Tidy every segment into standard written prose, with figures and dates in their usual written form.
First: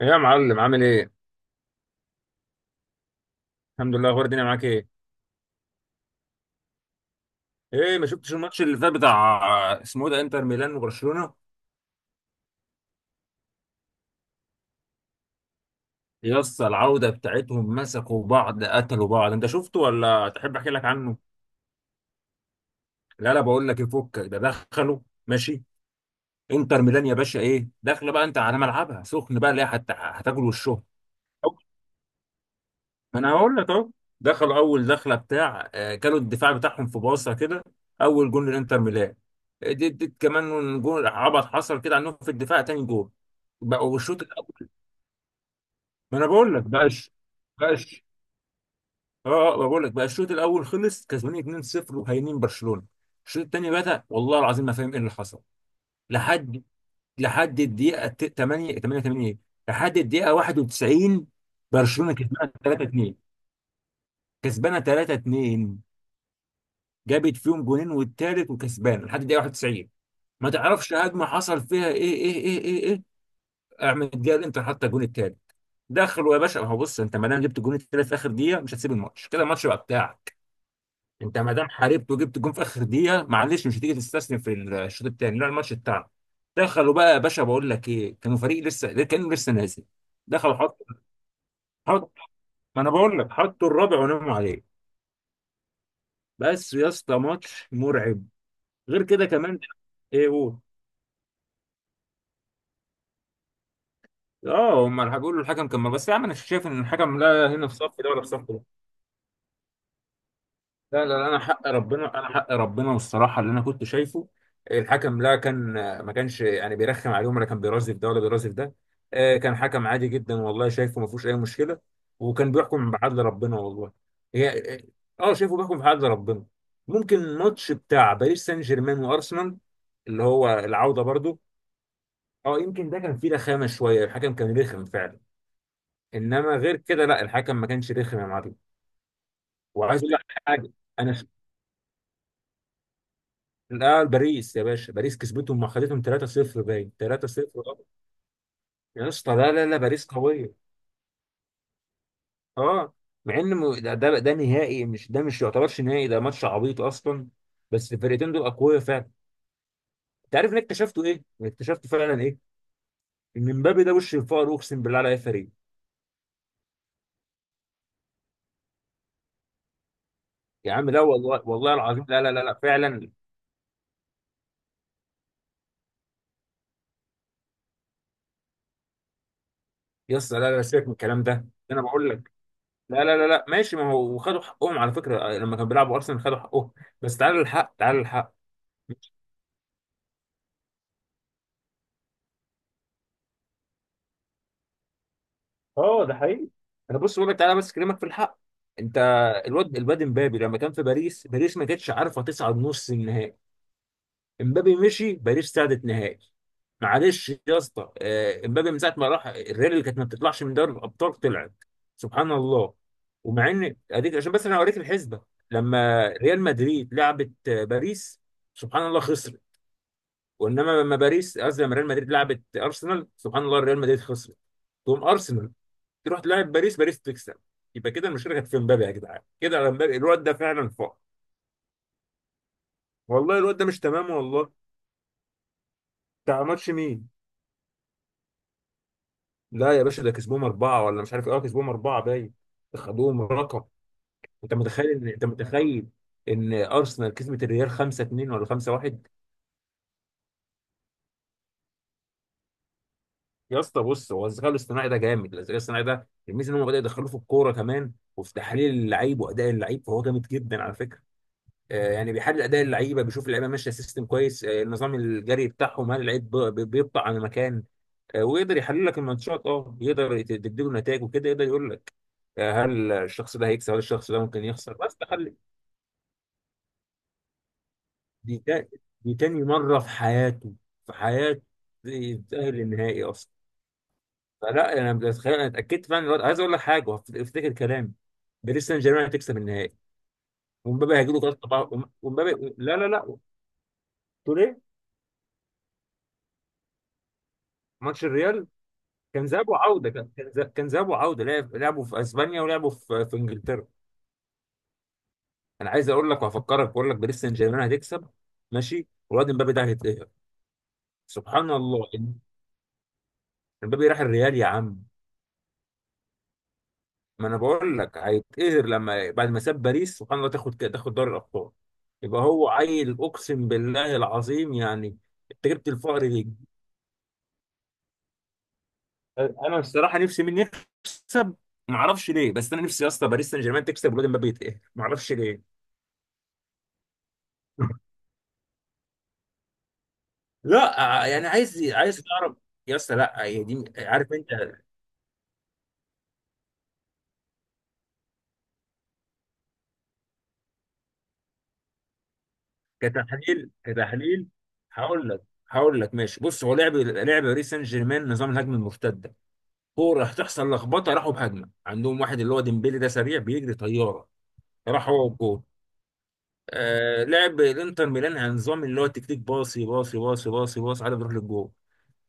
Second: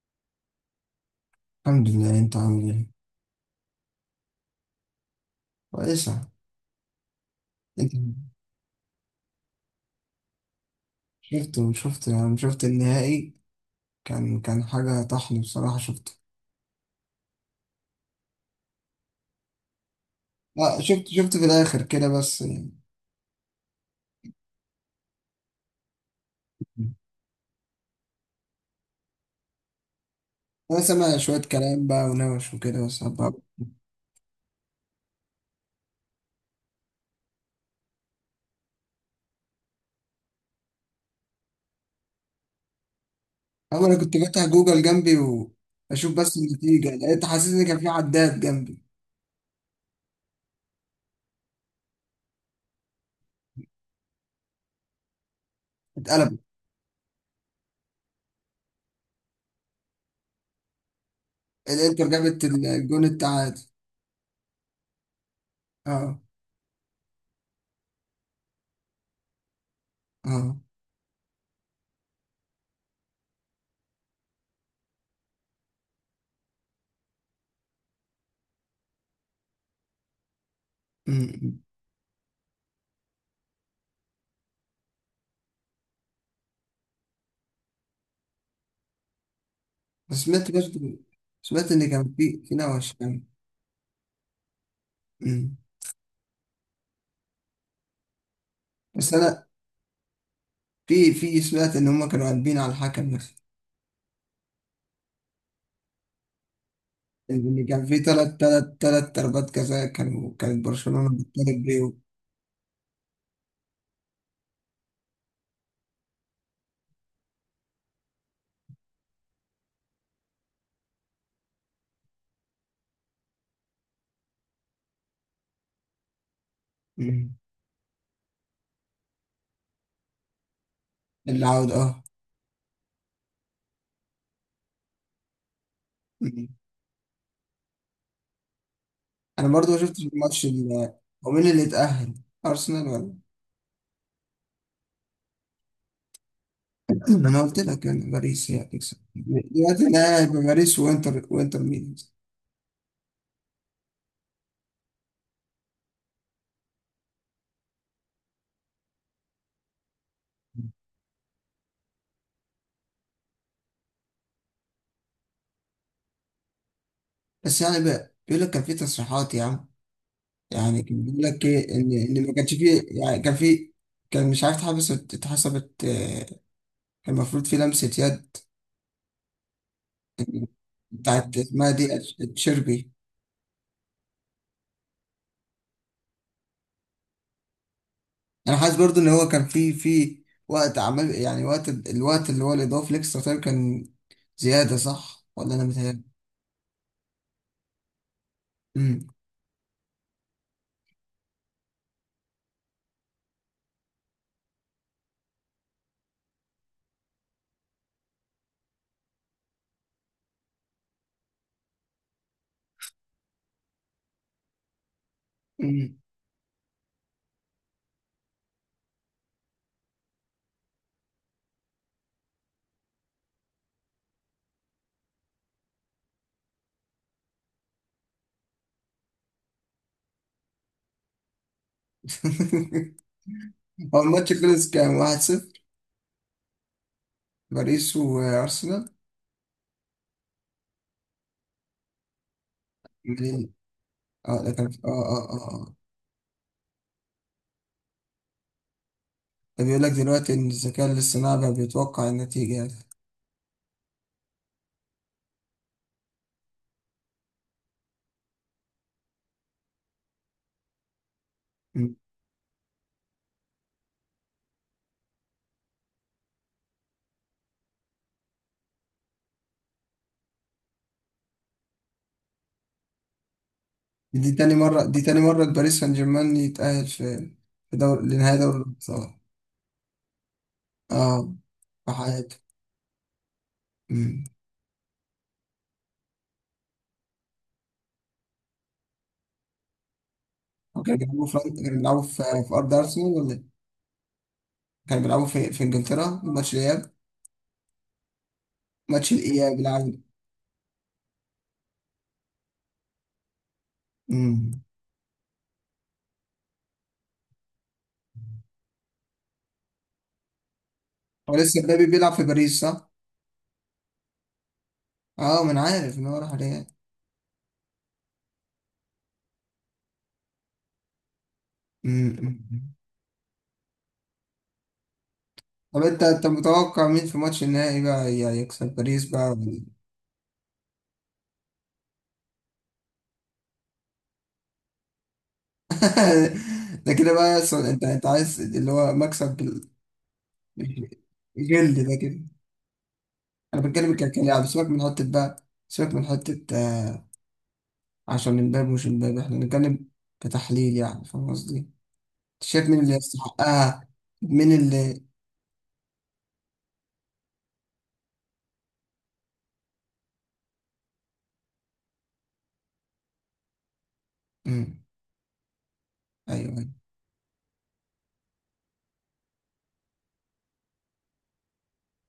إيه يا معلم عامل ايه؟ الحمد لله. انت عامل ايه؟ الحمد لله. اخبار الدنيا معاك ايه؟ كويسة. انت. ايه، ما شفتش الماتش اللي فات بتاع اسمه إيه ده، انتر ميلان وبرشلونة؟ شفت. شفت النهائي. كان حاجة طحن بصراحة شفته. يا اسطى العودة بتاعتهم مسكوا بعض، قتلوا بعض، انت شفته ولا تحب احكي لا لك شفت عنه؟ شفت في الآخر كده بس يعني. لا بقول لك، يفك ده دخلوا. ماشي. انتر ميلان يا باشا ايه؟ داخله بقى انت على ملعبها سخن بقى، اللي هي هتاكل أنا وشهم. سامع شوية كلام بقى ونوش وكده بس ما انا هقول لك اهو. دخلوا اول دخله بتاع، كانوا الدفاع بتاعهم في باصه كده. اول جون للانتر ميلان. دي كمان جون عبط حصل كده عنهم في الدفاع، تاني جون. أما بقى أنا كنت الشوط فاتح الاول. جوجل جنبي وأشوف ما انا بس بقول لك، النتيجة، بقاش لقيت حاسس إن كان في بقاش عداد جنبي. بقول لك بقى الشوط الاول خلص كسبانين 2-0 وهينين برشلونه. الشوط الثاني بدا، والله العظيم ما فاهم ايه اللي حصل. اتقلبت. لحد، لحد الدقيقه 8 88، لحد الدقيقه 91. الإنتر برشلونه جابت كسبانه الجون 3-2، التعادل. كسبانه 3-2. اه. جابت فيهم جونين والتالت وكسبان لحد دقيقه 91. ما اه. تعرفش هجمه حصل فيها ايه ايه ايه ايه ايه. احمد جال انت حتى الجون التالت. دخلوا يا باشا، ما هو بص، انت ما دام جبت الجون التالت في اخر دقيقه مش هتسيب الماتش كده، الماتش بقى بتاعك. انت ما امم. دام حاربت وجبت الجون في اخر دقيقه، معلش، مش هتيجي تستسلم في الشوط الثاني، لا الماتش بتاعك. دخلوا بقى يا باشا. بقول لك ايه، كانوا فريق لسه، كانوا لسه نازل. بس سمعت دخلوا حط، برضه. سمعت إن حط. كان في ما انا نوش بقول يعني. لك حطوا الرابع وناموا عليه. امم. بس يا اسطى، ماتش مرعب. غير بس كده أنا كمان. ايه، قول. في سمعت ان هم كانوا قلبين على الحكم بس. اه، هم الحاج بيقولوا الحكم كان، بس يا عم انا شايف ان الحكم لا ان هنا في كان في صف ده ولا في تلات صف ده. تلات تلات ضربات جزاء كانت لا برشلونة لا لا، انا بتطالب حق بيه. ربنا، انا حق ربنا، والصراحه اللي انا كنت شايفه، الحكم لا كان ما كانش يعني بيرخم عليهم ولا كان بيرازف ده ولا بيرازف ده. كان حكم عادي جدا والله، شايفه ما فيهوش اي مشكله. وكان بيحكم بعدل ربنا والله. هي، شايفه بيحكم بعدل ربنا. ممكن مم. الماتش بتاع باريس سان جيرمان وارسنال، اللي هو العوده برضو، العودة اه. اه يمكن ده كان فيه رخامه شويه، الحكم كان رخم فعلا. مم. انما غير كده لا، الحكم ما كانش رخم يا معلم. انا برضو ما وعايز شفتش اقول لك الماتش حاجه، ال- انا ش- هو مين اللي اتأهل؟ ارسنال ولا لا باريس يا باشا، باريس كسبتهم، ما خدتهم 3-0، باين ما انا 3-0 قلت اه. لك يعني باريس هي هتكسب يا اسطى لا لا لا، دلوقتي. باريس انا هيبقى قويه باريس وانتر ميلان. اه. مع ان ده نهائي، مش ده، مش يعتبرش نهائي، ده ماتش عبيط اصلا. بس الفرقتين دول اقوياء فعلا. انت عارف ان اكتشفته ايه؟ اكتشفت فعلا ايه؟ ان مبابي ده وش الفقر، اقسم بالله على اي فريق. بس يعني بقى بيقول لك كان في تصريحات يا عم. يا يعني عم لا، كان بيقول والله لك والله ايه، ان العظيم لا ان لا ما لا كانش لا، فيه، فعلا. يعني كان في. كان مش عارف اتحبس اتحسبت كان المفروض في لمسة يد يا اسطى لا لا، سيبك من الكلام بتاعت، ده، اسمها انا دي بقول لك. تشيربي. لا لا لا لا ماشي، ما هو وخدوا حقهم على فكرة، لما كانوا بيلعبوا أرسنال خدوا حقهم. بس تعالى للحق، تعالى للحق. انا حاسس برضو ان هو كان في وقت، عمل يعني الوقت اللي هو الاضافي الاكسترا تايم كان زياده، صح ولا انا اه ده متهيألي؟ حقيقي. أنا بص بقول لك، تعالى بس أكلمك في الحق. أنت، امم. الواد امبابي لما كان في باريس، باريس ما كانتش عارفة تصعد نص النهائي. امبابي مشي، باريس صعدت نهائي. معلش يا اسطى، امبابي من ساعة ما راح الريال، اللي كانت ما بتطلعش من دوري الأبطال طلعت. سبحان الله. ومع إن أديك، عشان بس أنا أوريك الحسبة. أمم. لما ريال مدريد لعبت باريس، سبحان الله خسر. وانما لما باريس، قصدي لما ريال مدريد لعبت ارسنال، سبحان الله ريال مدريد خسرت. تقوم ارسنال تروح تلعب باريس، باريس تكسب. يبقى كده المشكله كانت في مبابي، يا جدعان كده على مبابي الواد ده فعلا فوق. والله الواد ده مش هو تمام الماتش والله. خلص كام؟ 1-0؟ بتاع ماتش مين؟ باريس وارسنال؟ لا يا باشا ده كسبوهم اربعه، ولا مش عارف ايه، كسبوهم اربعه باين. خدوهم مدريد. رقم. اه ده انت كان متخيل، ان انت متخيل ان ارسنال كسبت الريال 5 2 ولا 5 1؟ ده بيقول لك دلوقتي ان الذكاء الاصطناعي بقى بيتوقع النتيجه يعني. يا اسطى بص، هو الذكاء الاصطناعي ده جامد. الذكاء الاصطناعي ده الميزه ان هم بدأوا يدخلوه في الكوره كمان، وفي تحليل اللعيب واداء اللعيب، فهو جامد جدا على فكره. أمم. يعني بيحلل اداء اللعيبه، بيشوف اللعيبه ماشيه سيستم كويس، النظام الجري بتاعهم، هل اللعيب بيبطأ عن مكان. ويقدر يحلل لك الماتشات، اه يقدر تديله نتائج وكده، يقدر يقول لك، هل الشخص ده هيكسب، هل الشخص ده دي ممكن تاني يخسر مره بس دي تاني تخلي. مره باريس سان جيرمان يتأهل في في دور لنهائي دي دوري تا- الابطال. دي تاني مره في حياته، في اه. حياته في حياته. يتأهل للنهائي اصلا. فلا انا بتخيل، انا اتاكدت فعلا دلوقتي. عايز اقول لك حاجه، افتكر كلامي، باريس سان جيرمان هتكسب النهائي. ومبابي كانوا هيجيله بيلعبوا في كارت لندن؟ كانوا طبعا. بيلعبوا في ومبابي أرض لا لا أرسنال لا ولا إيه؟ تقول ايه؟ كانوا بيلعبوا في إنجلترا، ماتش الإياب. ماتش الريال ماتش كان ذهاب الإياب، وعودة، العودة. كان ذهاب وعودة، لعبوا في اسبانيا ولعبوا في انجلترا. أمم. انا عايز اقول لك وهفكرك، بقول لك باريس سان جيرمان هتكسب. ماشي. والواد امبابي ده هيتقهر. هو سبحان لسه مبابي الله. بيلعب في باريس صح؟ امبابي راح الريال يا عم. أه، ما أنا عارف إن هو راح الريال. ما انا بقول لك هيتقهر لما بعد ما ساب باريس، سبحان الله، تاخد دوري الابطال. أمم، يبقى أمم. هو عيل، اقسم بالله العظيم يعني. انت جبت طب أنت الفقر أنت ليه؟ متوقع مين في ماتش النهائي بقى يكسب باريس بقى انا ولا- الصراحه نفسي مين يكسب. ما اعرفش ليه، بس انا نفسي يا اسطى باريس سان جيرمان تكسب والواد امبابي يتقهر، ما اعرفش ليه. ده كده بقى أنت عايز اللي هو مكسب لا، يعني عايز جلد ده عايز كده. تعرف. يا اسطى، لا هي أنا دي بتكلم عارف انت. كلاعب. سيبك من حتة بقى، سيبك من حتة عشان امبابي، مش امبابي احنا بنتكلم. كتحليل يعني، فاهم قصدي؟ شايف مين اللي كتحليل، يستحقها؟ كتحليل. مين اللي. هقول لك، هقول لك ماشي. بص، هو لعب، باريس سان جيرمان نظام الهجمه المرتده. كوره هتحصل لخبطه، راحوا بهجمه عندهم واحد اللي هو ديمبلي ده، سريع بيجري طياره، امم. راح هو والجول. ايوه، ايوه. آه، لعب الانتر ميلان على نظام اللي هو تكتيك باصي باصي باصي باصي باصي، على بيروح للجول.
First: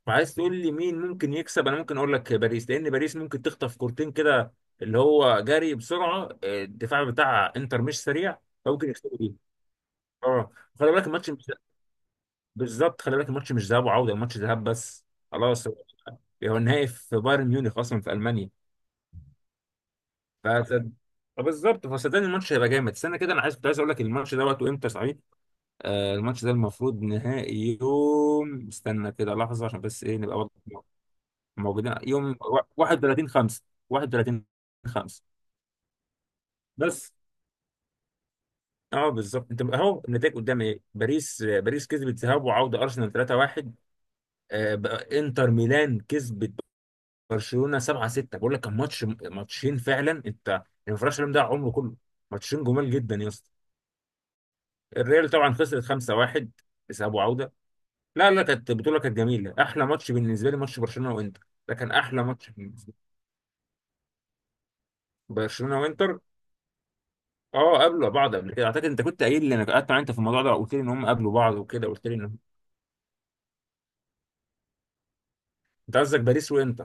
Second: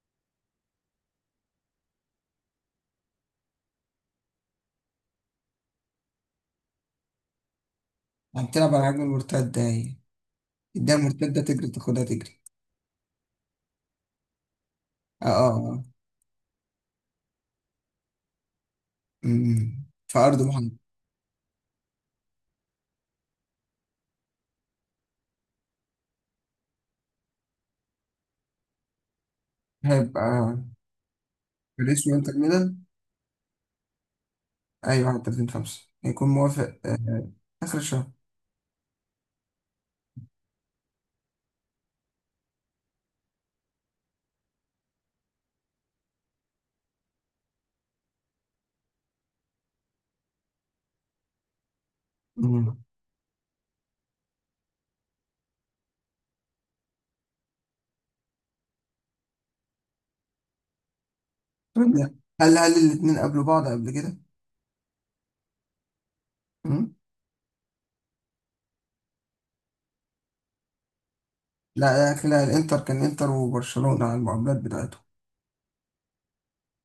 وعايز تقول لي مين ممكن يكسب؟ انا ممكن اقول لك باريس، لان باريس ممكن تخطف كورتين كده، اللي هو جري بسرعه، الدفاع بتاع انتر مش سريع، هتلعب على فممكن عجل يكسبوا دي المرتدة هي. اه. خلي اديها بالك الماتش مرتدة مش تجري، تاخدها تجري. بالظبط خلي بالك الماتش مش ذهاب وعوده، الماتش ذهاب بس. اه، اه. خلاص، هو، آه. هو النهائي في بايرن ميونخ اصلا، في المانيا. امم، في أرض محمد. فصد... بالظبط، فصدقني الماتش هيبقى جامد. استنى كده، انا عايز، كنت عايز اقول لك الماتش ده وقته امتى صحيح. آه، الماتش ده المفروض نهائي يوم، استنى كده لحظه عشان بس ايه، نبقى واضح. هيبقى موجودين باريس وإنتر يوم ميلان. 31 5، 31 أيوة 5 31/5 هيكون موافق بس. آه. آخر الشهر. اه بالظبط، انت اهو النتائج قدامي ايه. باريس، باريس كسبت ذهاب وعوده ارسنال 3-1، بقى انتر ميلان كسبت برشلونه 7-6. بقول لك كان ماتش، ماتشين فعلا انت، الانفراش ده عمره كله. ماتشين امم. جمال جدا يا اسطى. الريال طبعا خسرت 5-1 ذهاب وعوده. لا لا، كانت بطوله كانت جميله. احلى ماتش بالنسبه لي ماتش برشلونه وانتر ده، كان طيب، لا. احلى ماتش هل بالنسبة الاتنين قابلوا بعض قبل كده؟ لي، برشلونه وانتر. امم. اه قابلوا بعض قبل كده اعتقد، انت كنت قايل لي، انا قعدت معاك انت في الموضوع ده، قلت لي ان هم قابلوا بعض وكده، قلت لا، لي لا، ان، لا، الإنتر كان إنتر وبرشلونة على المقابلات بتاعته. انت قصدك باريس وانت.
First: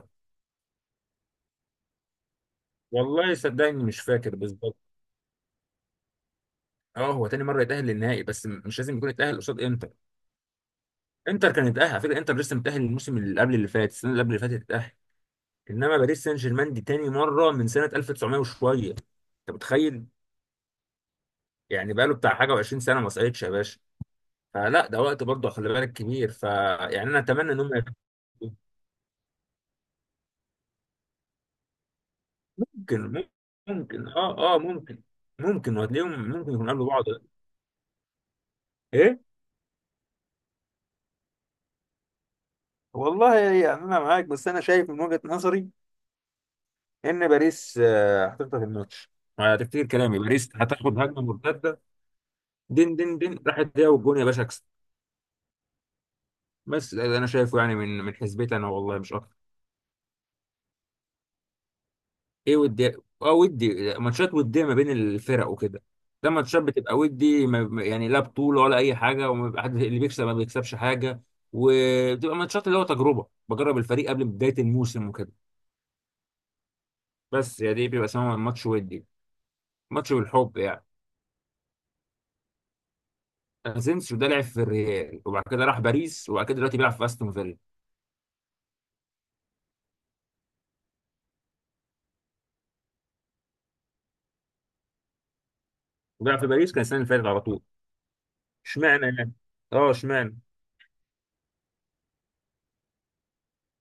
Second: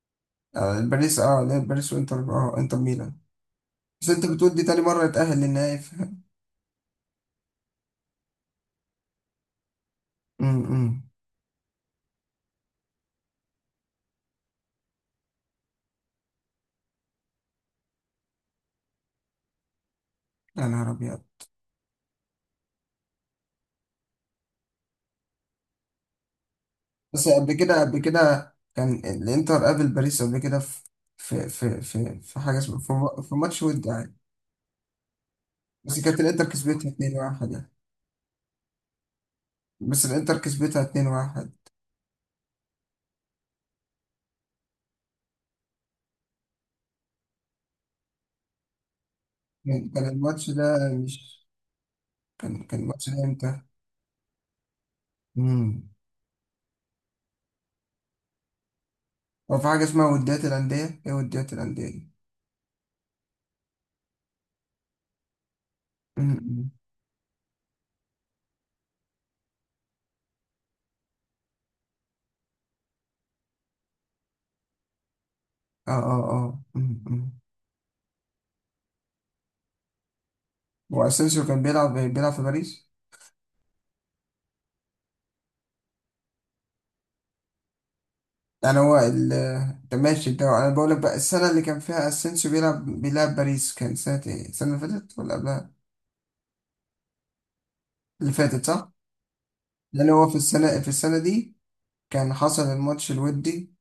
آه. باريس اه، لا باريس وإنتر. اه إنتر ميلان. والله صدقني مش بس أنت فاكر بتقول دي بالظبط. تاني مرة يتأهل للنهائي اه هو تاني مره يتاهل للنهائي، بس مش لازم يكون يتاهل قصاد انتر. امم. انتر كان يتاهل على فكره، انتر لسه متاهل الموسم اللي قبل اللي فات، السنه اللي قبل اللي فاتت اتاهل. انما باريس سان جيرمان دي تاني مره من سنه 1900 وشويه، انت متخيل؟ يا نهار أبيض. يعني بقاله بتاع حاجه و20 سنه ما صعدش يا باشا. فلا ده وقت برضه خلي بالك كبير، فيعني انا بس اتمنى قبل ان هم. كده قبل كده كان الإنتر قابل باريس قبل كده، في في في في في, حاجة اسمها، ممكن، في ماتش ود ممكن يعني. اه اه، ممكن، ممكن بس وهتلاقيهم كانت الإنتر ممكن يكونوا قابلوا كسبتها بعض. 2-1 يعني. ايه، بس الإنتر كسبتها 2-1. والله يعني انا معاك، بس انا شايف من وجهة نظري ان باريس، هتفضل في الماتش. هتفتكر كان كلامي، الماتش باريس ده هتاخد هجمه مش. مرتده، كان دين الماتش دين ده دين إمتى؟ راحت هي والجون يا باشا اكسب. امم. بس ده انا شايفه، يعني من حسبتي انا، والله مش اكتر. هو في حاجة اسمها وديات الأندية؟ إيه وديات الأندية دي؟ ايه ودي؟ اه، ودي ماتشات وديه ما بين الفرق وكده. ده ماتشات أمم. بتبقى ودي، يعني لا بطوله ولا اي حاجه، وما بيبقى حد اللي بيكسب ما بيكسبش حاجه. وبتبقى ماتشات اللي هو تجربه، بجرب الفريق قبل بدايه الموسم وكده. آه، آه، آه. أمم، أمم. بس يعني دي بيبقى اسمها ماتش ودي. ماتش بالحب يعني. وأسينسيو كان بيلعب في باريس. اسينسيو ده لعب في الريال، وبعد كده راح باريس، وبعد كده دلوقتي بيلعب في استون فيلا. انا هو ال- انت ماشي، ده انا بقول لك بقى السنه اللي كان فيها اسينسيو بيلعب باريس، كان سنه ايه؟ السنه اللي فاتت ولا قبلها؟ وبيلعب في باريس كان السنه اللي فاتت على طول. اللي فاتت، صح. اشمعنى يعني. اه، لان هو في اشمعنى. السنه، في السنه دي كان حصل الماتش الودي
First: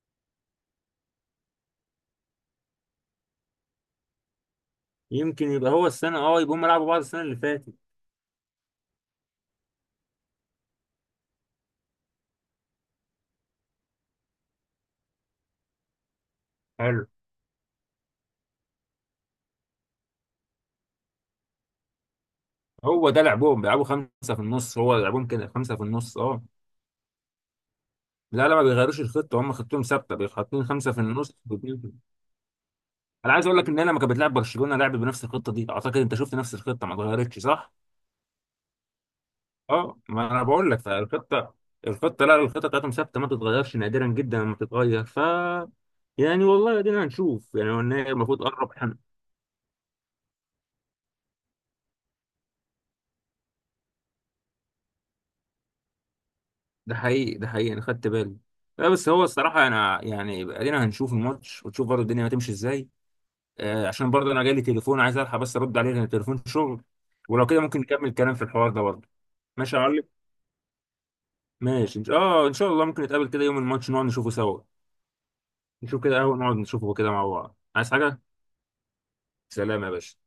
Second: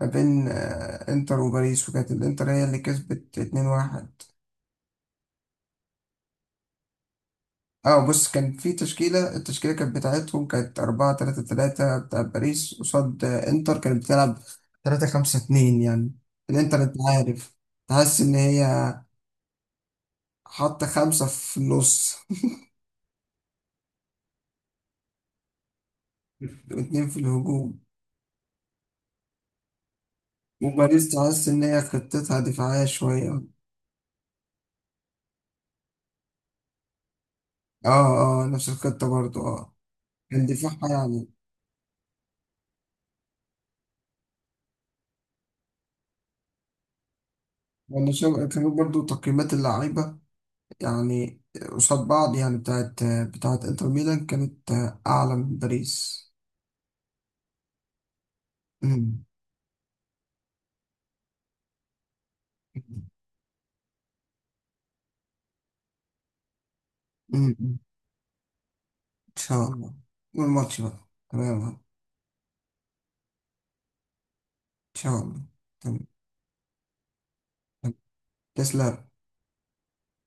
ما بين انتر وباريس، وكانت الانتر هي اللي كسبت 2-1. يمكن يبقى هو السنه، اه يبقى هم لعبوا بعض السنه اللي فاتت. اه بص، كان في تشكيله. التشكيله كانت بتاعتهم، كانت 4-3-3 بتاع باريس، قصاد انتر كانت بتلعب 3-5-2 يعني. الانتر انت حلو. عارف، تحس ان هي حط خمسة في النص هو ده لعبهم، بيلعبوا خمسة في النص، هو لعبهم كده خمسة في النص اه. واتنين في الهجوم. لا لا، ما بيغيروش الخطة، هم خطتهم ثابتة، بيحطين خمسة في وباريس النص تحس إن واتنين هي في. خطتها دفاعية أنا شوية. عايز أقول لك، إن أنا لما كانت بتلعب برشلونة لعبت بنفس الخطة دي، أعتقد أنت شفت نفس الخطة ما اتغيرتش صح؟ اه، اه، نفس الخطة برضو، اه. اه، ما أنا كان بقول لك، دفاعها يعني. فالخطة، الخطة لا، الخطة بتاعتهم ثابتة ما بتتغيرش، نادرا جدا لما بتتغير ف. يعني والله أدينا هنشوف، يعني هو وأنا النهائي شايف المفروض كانوا قرب حن. برضو تقييمات اللعيبة يعني، قصاد بعض يعني، بتاعت إنتر ميلان كانت أعلى من باريس. ده حقيقي، أنا خدت بالي. لا بس هو أمم. الصراحة أنا يعني أدينا هنشوف الماتش، وتشوف برضه الدنيا هتمشي إزاي. عشان برضه انا جالي تليفون، عايز الحق بس ارد عليه لان تليفون شغل. ولو كده أمم. ممكن نكمل كلام في الحوار ده برضه. إن شاء ماشي يا الله. معلم. والماتش بقى تمام إن اه ان شاء الله ممكن نتقابل كده يوم الماتش نقعد نشوفه سوا. شاء الله. نشوف تمام. كده قهوة، نقعد نشوفه كده مع بعض، عايز حاجة. تسلم. سلام يا باشا.